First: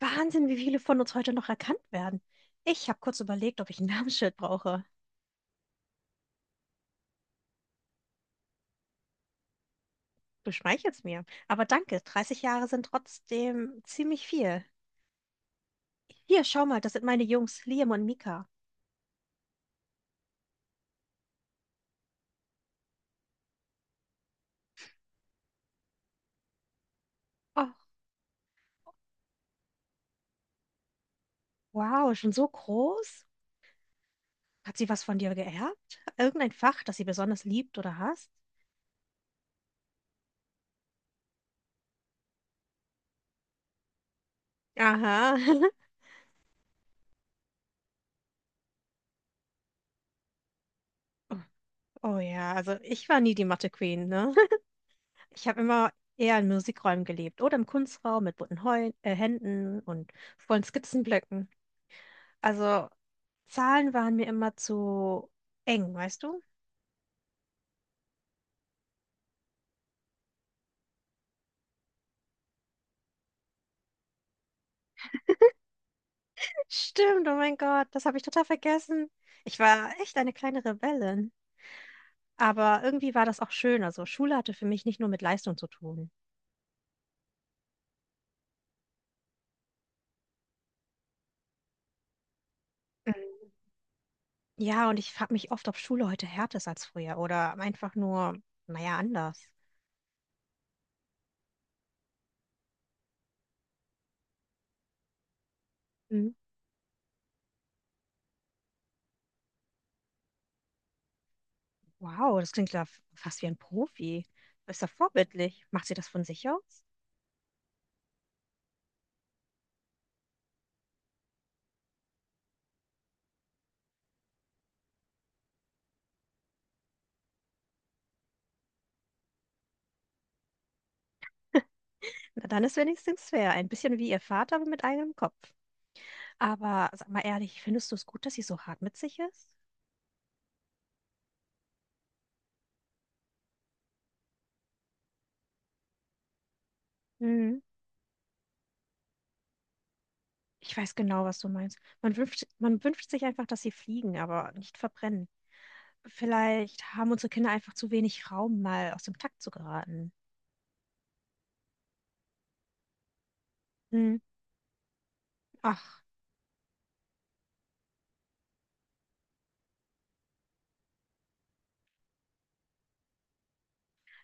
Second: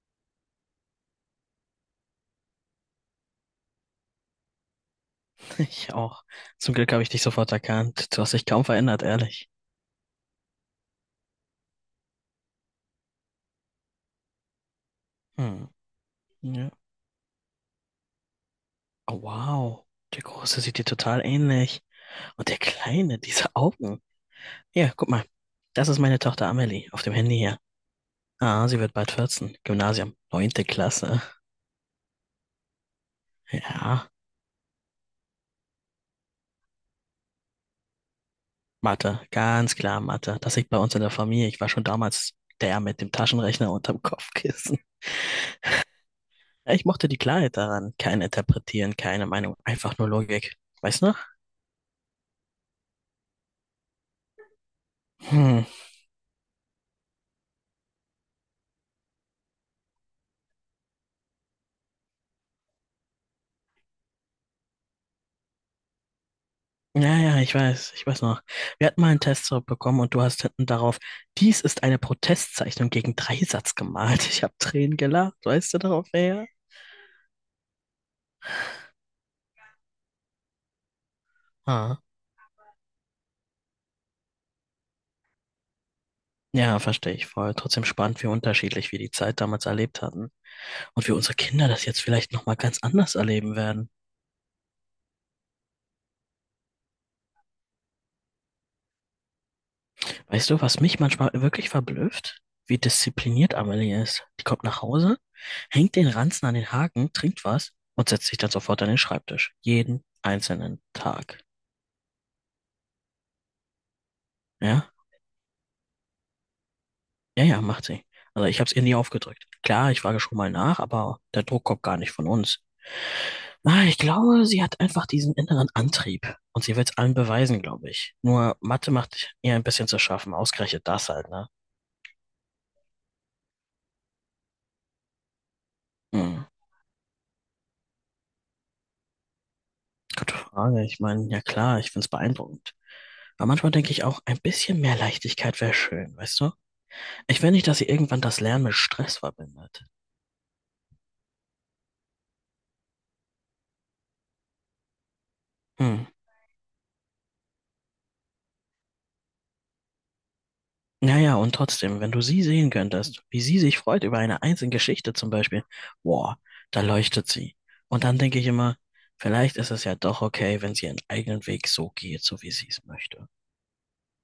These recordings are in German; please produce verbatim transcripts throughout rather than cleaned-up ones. Wahnsinn, wie viele von uns heute noch erkannt werden. Ich habe kurz überlegt, ob ich ein Namensschild brauche. Ich auch. Zum Glück habe ich dich sofort erkannt. Du hast dich kaum verändert, ehrlich. Du schmeichelst mir. Aber danke, dreißig Jahre sind trotzdem ziemlich viel. Hm. Hier, schau Ja. mal, das sind meine Jungs, Liam und Mika. Oh, wow. Der Große sieht dir total ähnlich. Und der Kleine, diese Augen. Ja, guck mal. Das ist meine Tochter Amelie auf dem Handy hier. Oh, Ah, sie wird bald vierzehn. Gymnasium. Neunte Klasse. wow, schon so groß? Ja. Hat sie was von dir geerbt? Irgendein Fach, das sie besonders liebt oder hasst? Mathe. Ganz klar Mathe. Das liegt bei uns in der Familie. Ich war schon damals der mit dem Taschenrechner unterm Kopfkissen. Aha. Ja, ich mochte die Klarheit daran. Kein Interpretieren, keine Meinung. Einfach nur Logik. Weißt du noch? Oh ja, also ich war nie die Mathe-Queen, ne? Ich habe Hm. immer eher in Musikräumen gelebt oder im Kunstraum mit bunten Heu äh, Händen und vollen Skizzenblöcken. Also Zahlen waren mir immer zu eng, weißt du? Ja, ja, ich weiß, ich weiß noch. Wir hatten mal einen Test zurückbekommen und du hast hinten darauf, dies ist eine Protestzeichnung gegen Dreisatz gemalt. Ich habe Tränen gelacht, weißt du darauf wer. Stimmt, oh mein Gott, das habe ich total vergessen. Ich war echt eine kleine Rebellin. Ah. Aber irgendwie war das auch schön. Also Schule hatte für mich nicht nur mit Leistung zu tun. Ja, verstehe ich voll. Trotzdem spannend, wie unterschiedlich wir die Zeit damals erlebt hatten und wie unsere Kinder das jetzt vielleicht nochmal ganz anders Mhm. erleben werden. Ja, und ich frage mich oft, ob Schule heute härter ist als früher oder einfach nur, naja, anders. Weißt du, was mich manchmal wirklich verblüfft? Wie diszipliniert Amelie ist. Die kommt nach Hause, hängt den Mhm. Ranzen an den Haken, trinkt was und setzt sich dann sofort an den Schreibtisch. Jeden einzelnen Tag. Wow, das klingt ja f- fast wie ein Profi. Ist ja Ja? vorbildlich. Macht sie das von sich aus? Ja, ja, macht sie. Also ich habe es ihr nie aufgedrückt. Klar, ich frage schon mal nach, aber der Druck kommt gar nicht von uns. Ah, ich glaube, sie hat einfach diesen inneren Antrieb. Und sie will es allen beweisen, glaube ich. Nur Mathe macht ihr ein bisschen zu schaffen. Ausgerechnet das halt, ne? Na, dann ist wenigstens fair. Ein bisschen wie ihr Vater, aber mit eigenem Kopf. Hm, Aber sag mal ehrlich, findest du es gut, dass sie so hart mit sich ist? gute Frage. Ich meine, ja klar, ich find's beeindruckend. Aber manchmal denke ich auch, ein bisschen mehr Leichtigkeit wäre schön, weißt du? Ich will Mhm. nicht, dass sie irgendwann das Lernen mit Stress verbindet. Ich weiß genau, was du meinst. Man wünscht, man wünscht sich einfach, dass sie fliegen, aber nicht verbrennen. Hm. Vielleicht haben unsere Kinder einfach zu wenig Raum, mal aus dem Takt zu geraten. Ja, ja, und trotzdem, wenn du sie sehen könntest, wie sie sich freut über Mhm. eine einzelne Geschichte zum Beispiel, Ach, boah, da leuchtet sie. Und dann denke ich immer, vielleicht ist es ja doch okay, wenn sie ihren eigenen Weg so geht, so wie sie es möchte.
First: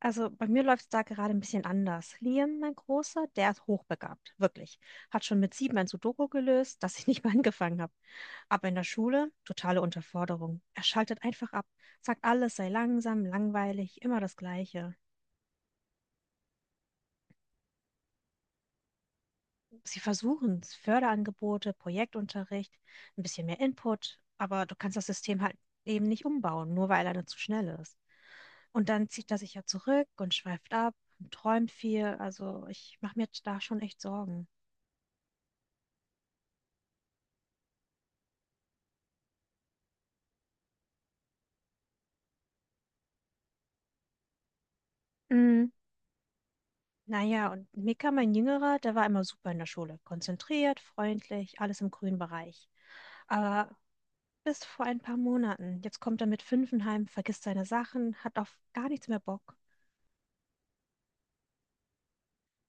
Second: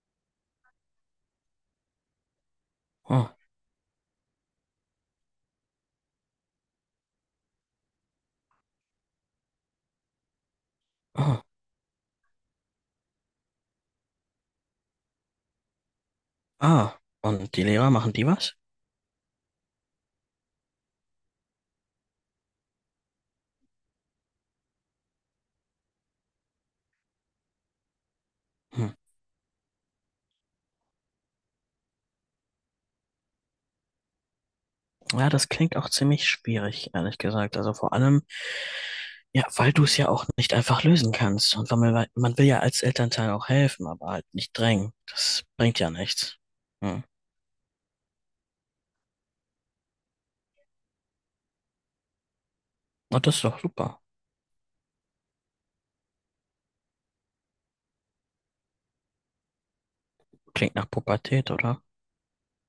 also bei mir läuft es da gerade ein bisschen anders. Liam, mein Großer, Oh, der ist hochbegabt, wirklich. Hat schon mit sieben ein Sudoku gelöst, das ich nicht mal angefangen habe. Aber in der Schule, totale Unterforderung. Er schaltet oh, einfach ab, sagt alles sei langsam, langweilig, immer das Gleiche. ah, und die Lehrer machen die was? Sie versuchen es, Förderangebote, Projektunterricht, ein bisschen mehr Input, aber du kannst das System halt eben nicht umbauen, nur weil er dann zu schnell ist. Hm. Und dann zieht er sich ja zurück und schweift ab und träumt viel. Also ich mache mir da schon echt Sorgen. Ja, das klingt auch ziemlich schwierig, ehrlich gesagt. Also vor allem, ja, weil du es ja auch nicht einfach lösen kannst. Und weil man, man will ja als Elternteil auch helfen, aber halt nicht drängen. Das Mhm. bringt ja nichts. Hm. Naja, und Mika, mein Jüngerer, der war immer super in der Schule. Konzentriert, freundlich, alles im grünen Bereich. Und das ist doch Aber super. bis vor ein paar Monaten, jetzt kommt er mit fünf heim, vergisst seine Sachen, hat auf gar nichts mehr Bock. Klingt nach Pubertät, oder?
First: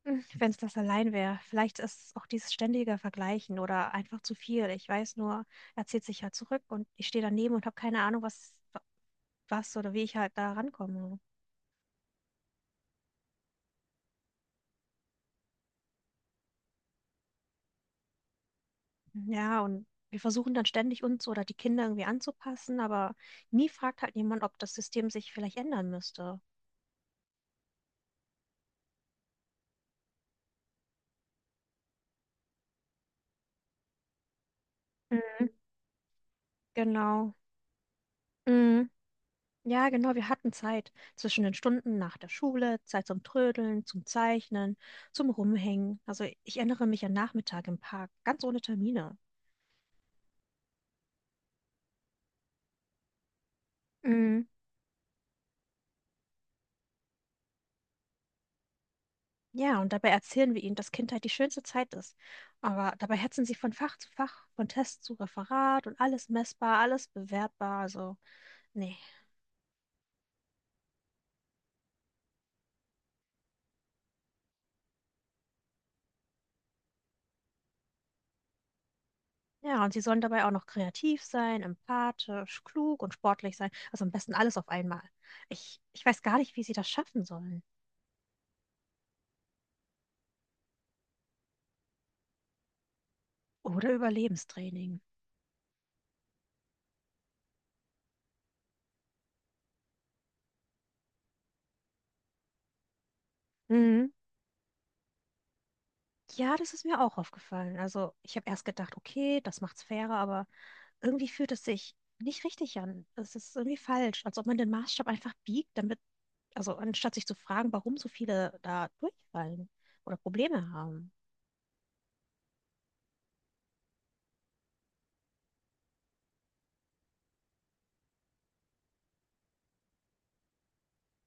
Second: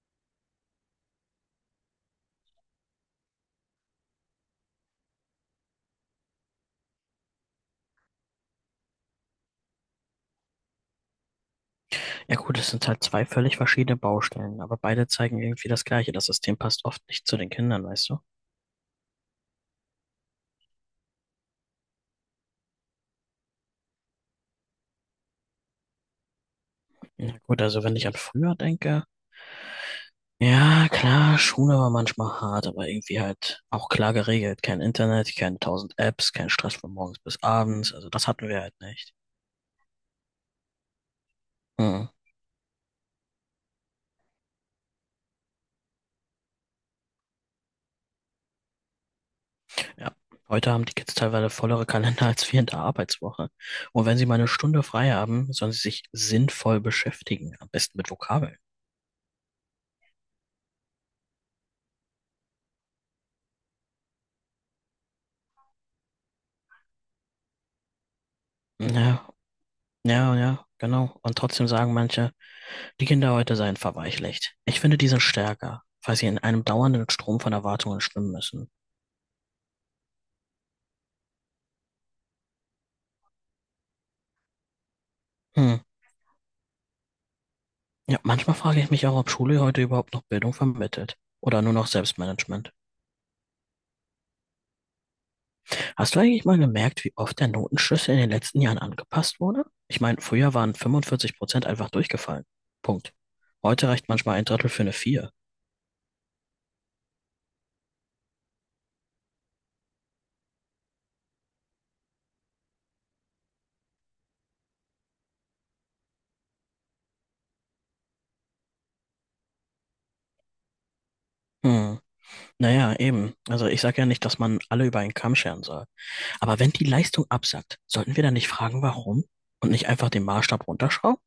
Wenn es das allein wäre. Vielleicht ist es auch dieses ständige Vergleichen oder einfach zu viel. Ich weiß nur, er zieht sich halt zurück und ich stehe daneben und habe keine Ahnung, was, was oder wie ich halt da rankomme. Ja gut, es sind halt zwei völlig verschiedene Baustellen, aber beide zeigen irgendwie das Gleiche. Das System passt oft nicht zu den Kindern, weißt du? Hm, ja, und wir versuchen dann ständig uns oder die Kinder irgendwie anzupassen, aber nie fragt halt jemand, ob das System sich vielleicht ändern müsste. Ja gut, also wenn ich an früher denke, ja klar, Schule war manchmal hart, aber irgendwie halt auch klar geregelt. Kein Internet, Mhm. keine tausend Apps, kein Stress von morgens Genau. bis abends. Also das hatten wir halt Mhm. nicht. Ja, genau, wir hatten Zeit zwischen den Stunden Hm. nach der Schule, Zeit zum Trödeln, zum Zeichnen, zum Rumhängen. Also ich erinnere mich an Nachmittag im Park, ganz ohne Termine. Ja. Heute haben die Kids teilweise vollere Kalender als wir in der Arbeitswoche. Und wenn sie mal Mm, eine Stunde frei haben, sollen sie sich sinnvoll beschäftigen, am besten mit Vokabeln. ja, und dabei erzählen wir ihnen, dass Kindheit die schönste Zeit ist. Aber dabei hetzen sie von Fach zu Fach, von Test zu Referat und alles messbar, alles bewertbar. Also, nee. Ja, ja, ja, genau. Und trotzdem sagen manche, die Kinder heute seien verweichlicht. Ich finde, die sind stärker, weil sie in einem dauernden Strom von Erwartungen schwimmen müssen. Ja, und sie sollen dabei auch noch kreativ sein, empathisch, klug und sportlich sein. Also am besten alles auf einmal. Ich, Hm. ich weiß gar nicht, wie sie das schaffen sollen. Ja, manchmal frage ich mich auch, ob Schule heute überhaupt noch Bildung vermittelt. Oder nur noch Selbstmanagement. Oder Überlebenstraining. Hast du eigentlich mal gemerkt, wie oft der Notenschlüssel in den letzten Jahren angepasst wurde? Ich meine, früher waren fünfundvierzig Prozent einfach durchgefallen. Punkt. Heute Mhm. reicht manchmal ein Drittel für eine Vier. Ja, das ist mir auch aufgefallen. Also ich habe erst gedacht, okay, das macht's fairer, aber irgendwie fühlt es sich nicht richtig an. Es ist irgendwie falsch, als ob man den Maßstab einfach biegt, damit, also anstatt sich zu fragen, warum so viele da durchfallen oder Probleme haben. Hm. Naja, eben. Also ich sage ja nicht, dass man alle über einen Kamm scheren soll. Aber wenn die Leistung absackt, sollten wir dann nicht fragen, warum? Und nicht einfach den Maßstab runterschrauben?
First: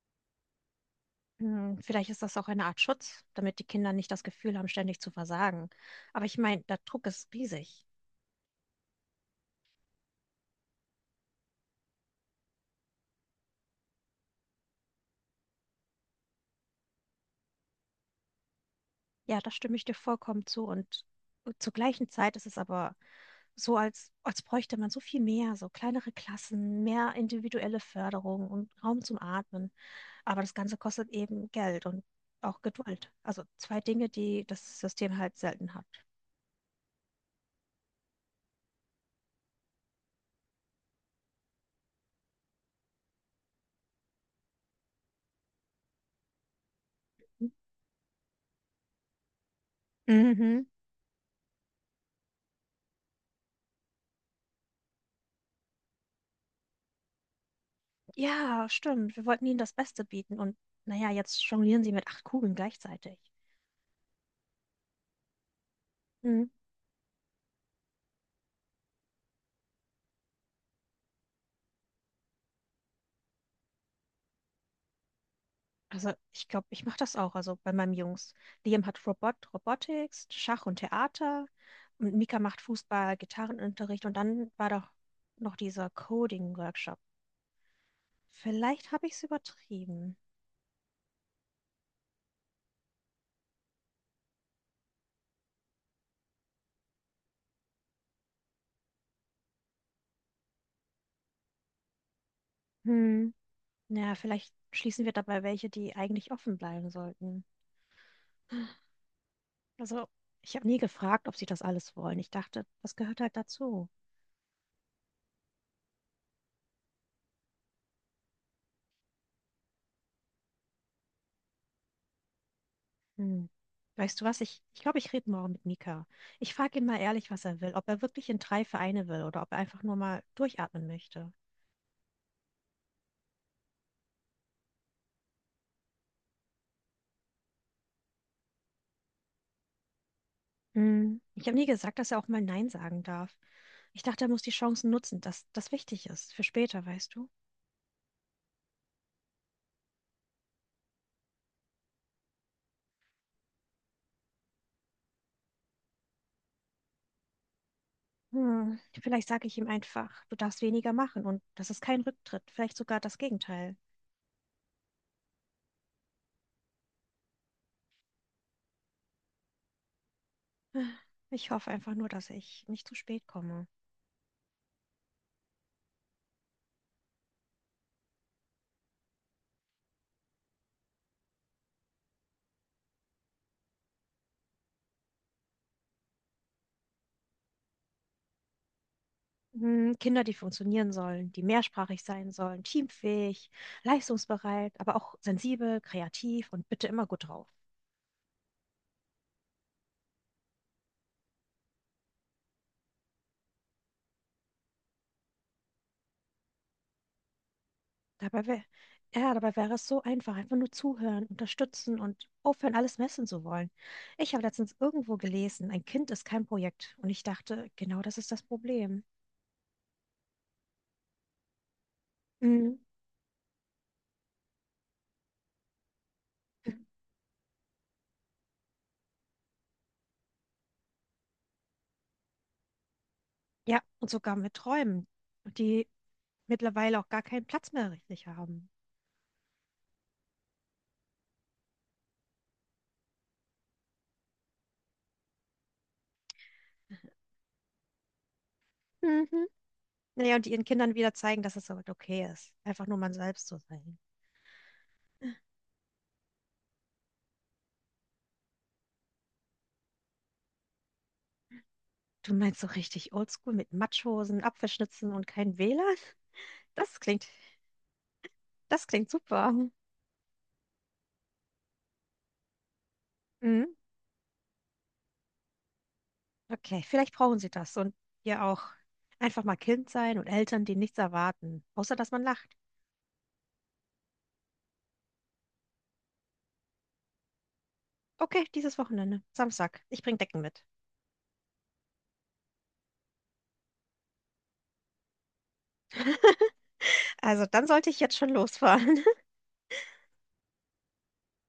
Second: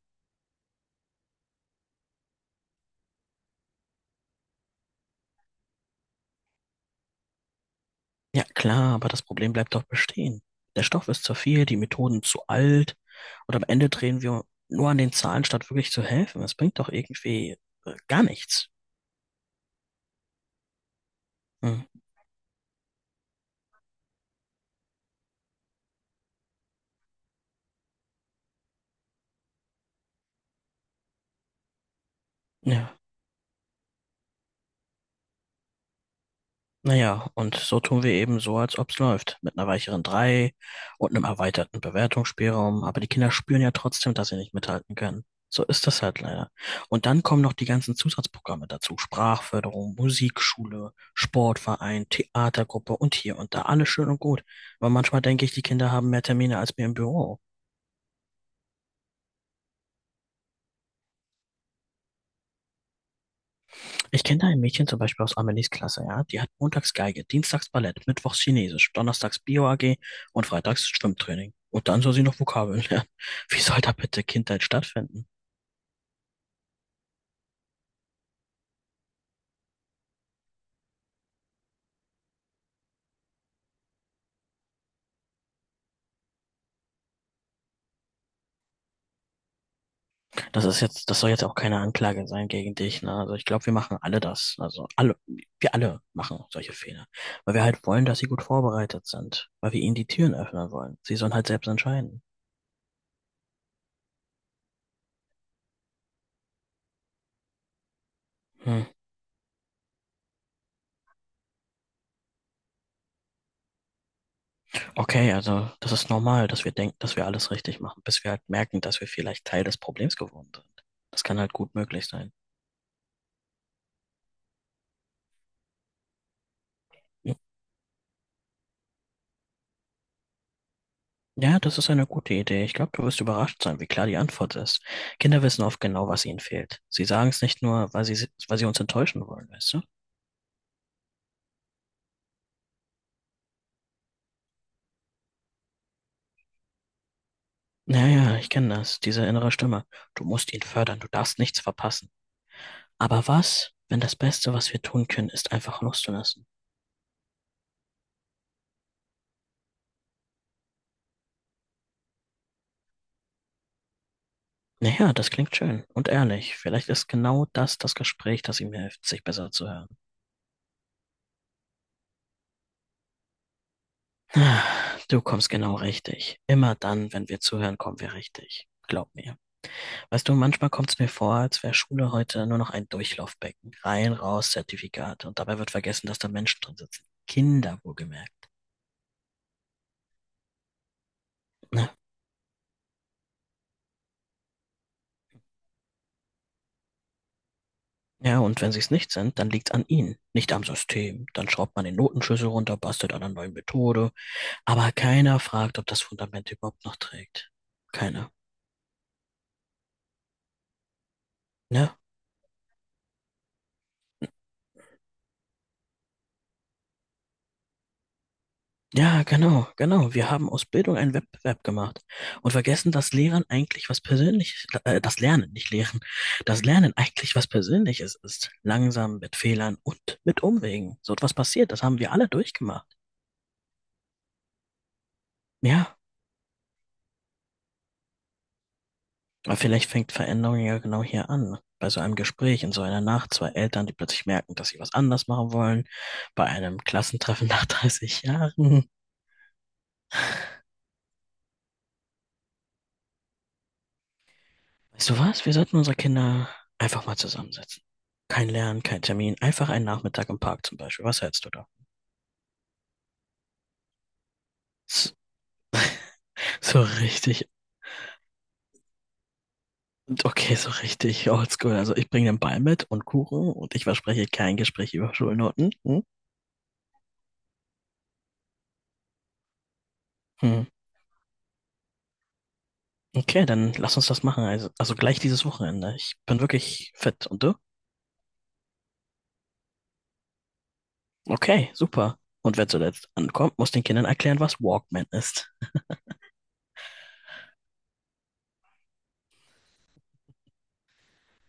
Hm, vielleicht ist das auch eine Art Schutz, damit die Kinder nicht das Gefühl haben, ständig zu versagen. Aber ich meine, der Druck ist riesig. Ja, klar, aber das Problem bleibt doch bestehen. Der Stoff ist zu viel, die Methoden zu alt und am Ende drehen wir nur an den Zahlen, statt wirklich zu helfen. Das bringt doch irgendwie äh, gar nichts. Ja, da stimme ich dir vollkommen zu. Und zur Hm. gleichen Zeit ist es aber so, als, als bräuchte man so viel mehr, so kleinere Klassen, mehr individuelle Förderung und Raum zum Atmen. Aber das Ganze kostet eben Geld und auch Ja. Geduld. Also zwei Dinge, die das System halt selten hat. Naja, und so tun wir eben so, als ob's läuft. Mit einer weicheren drei und einem erweiterten Bewertungsspielraum. Aber die Kinder spüren ja trotzdem, dass sie nicht mithalten können. So ist das halt leider. Und dann kommen noch die ganzen Zusatzprogramme dazu. Sprachförderung, Mhm. Musikschule, Sportverein, Theatergruppe und hier und da. Alles schön und gut. Aber manchmal denke ich, die Kinder haben mehr Termine als wir im Büro. Ja, stimmt. Wir wollten ihnen das Beste bieten. Und naja, jetzt jonglieren sie mit acht Kugeln gleichzeitig. Ich kenne da ein Mädchen zum Beispiel aus Amelies Klasse, ja. Die Mhm. hat montags Geige, dienstags Ballett, mittwochs Chinesisch, donnerstags Bio-A G und freitags Schwimmtraining. Und dann soll sie noch Vokabeln lernen. Wie soll da bitte Kindheit stattfinden? Also ich glaube, ich mache das auch. Also bei meinem Jungs. Liam hat Robot, Robotics, Schach und Theater. Und Mika macht Fußball, Gitarrenunterricht. Und dann war doch noch dieser Coding-Workshop. Vielleicht habe ich es übertrieben. Das ist jetzt, das soll jetzt auch keine Anklage sein gegen dich, ne? Also ich glaube, wir machen alle das. Also alle, wir alle machen solche Fehler. Weil wir halt wollen, dass sie gut vorbereitet sind. Weil wir ihnen die Türen öffnen wollen. Sie sollen halt selbst entscheiden. Hm. Naja, vielleicht schließen wir dabei welche, die eigentlich offen bleiben sollten. Hm. Also ich habe nie gefragt, ob sie das alles wollen. Ich dachte, das gehört halt dazu. Okay, also das ist normal, dass wir denken, dass wir alles richtig machen, bis wir halt merken, dass wir vielleicht Teil des Problems geworden sind. Das kann halt gut möglich sein. Hm. Weißt du was? Ich, ich glaube, ich rede morgen mit Mika. Ich frage ihn mal ehrlich, Hm. was er will, ob er wirklich in drei Vereine will oder ob er einfach nur mal durchatmen möchte. Ja, das ist eine gute Idee. Ich glaube, du wirst überrascht sein, wie klar die Antwort ist. Kinder wissen oft genau, was ihnen fehlt. Sie sagen es nicht nur, weil sie, si-, weil sie uns enttäuschen wollen, weißt du? Hm. Ich habe nie gesagt, dass er auch mal Nein sagen darf. Ich dachte, er muss die Chancen nutzen, dass das wichtig ist für später, weißt du? Naja, ich kenne das, diese innere Stimme. Du musst ihn fördern, du darfst nichts verpassen. Aber was, wenn das Beste, was wir tun können, ist einfach loszulassen? Hm. Vielleicht sage ich ihm einfach, du darfst weniger machen und das ist kein Rücktritt, vielleicht sogar das Gegenteil. Naja, das klingt schön und ehrlich. Vielleicht ist genau das das Gespräch, das ihm hilft, sich besser zu hören. Ich hoffe einfach nur, dass ich nicht zu spät komme. Ah, du kommst genau richtig. Immer dann, wenn wir zuhören, kommen wir richtig. Glaub mir. Weißt du, manchmal kommt es mir vor, als wäre Schule heute nur noch ein Durchlaufbecken. Rein, raus, Zertifikate. Und dabei wird vergessen, dass da Menschen drin sitzen. Kinder, wohlgemerkt. Mhm, Kinder, die funktionieren sollen, die Na, mehrsprachig sein sollen, teamfähig, leistungsbereit, aber auch sensibel, kreativ und bitte immer gut drauf. ja, und wenn sie es nicht sind, dann liegt's an ihnen, nicht am System. Dann schraubt man den Notenschlüssel runter, bastelt an einer neuen Methode. Aber keiner fragt, ob das Fundament überhaupt noch trägt. Keiner. Dabei wäre, ja, dabei wäre es so einfach, einfach nur zuhören, Ne? unterstützen und aufhören, alles messen zu wollen. Ich habe letztens irgendwo gelesen, ein Kind ist kein Projekt und ich dachte, genau das ist das Problem. Ja, genau, genau. Wir haben aus Bildung einen Wettbewerb gemacht und Mhm. vergessen, dass Lehren eigentlich was Persönliches, äh, das Lernen, nicht Lehren, das Lernen eigentlich was Persönliches ist. Langsam, mit Fehlern und mit Umwegen. So etwas passiert, das haben wir alle durchgemacht. Ja, und sogar mit Träumen, die Ja, mittlerweile auch gar keinen Platz mehr richtig haben. aber vielleicht fängt Veränderung ja genau hier an. Bei so einem Gespräch in so einer Nacht, zwei Eltern, die plötzlich merken, dass sie was anders machen wollen, bei einem Klassentreffen nach dreißig Jahren. Mhm. Naja, und die ihren Kindern wieder zeigen, dass es halt okay ist, einfach nur man selbst zu sein. Weißt du was? Wir sollten unsere Kinder einfach mal zusammensetzen. Kein Lernen, kein Termin, einfach einen Nachmittag im Park zum Beispiel. Was hältst du da? Du meinst so richtig oldschool mit Matschhosen, Apfelschnitzen S- und kein w lan? So Das klingt, richtig, das klingt super. okay, so richtig oldschool. Also ich bringe den Ball mit und Kuchen Mhm. und ich verspreche kein Gespräch über Schulnoten. Hm? Okay, vielleicht brauchen sie das und ihr auch. Einfach mal Kind sein und Hm. Eltern, die nichts erwarten, außer dass man lacht. Okay, dann lass uns das machen. Also, also gleich dieses Wochenende. Ich bin wirklich fit. Und du? Okay, dieses Wochenende, Samstag. Ich bringe Decken mit. Okay, super. Und wer zuletzt ankommt, muss den Kindern erklären, was Walkman ist. Also dann sollte ich jetzt schon losfahren.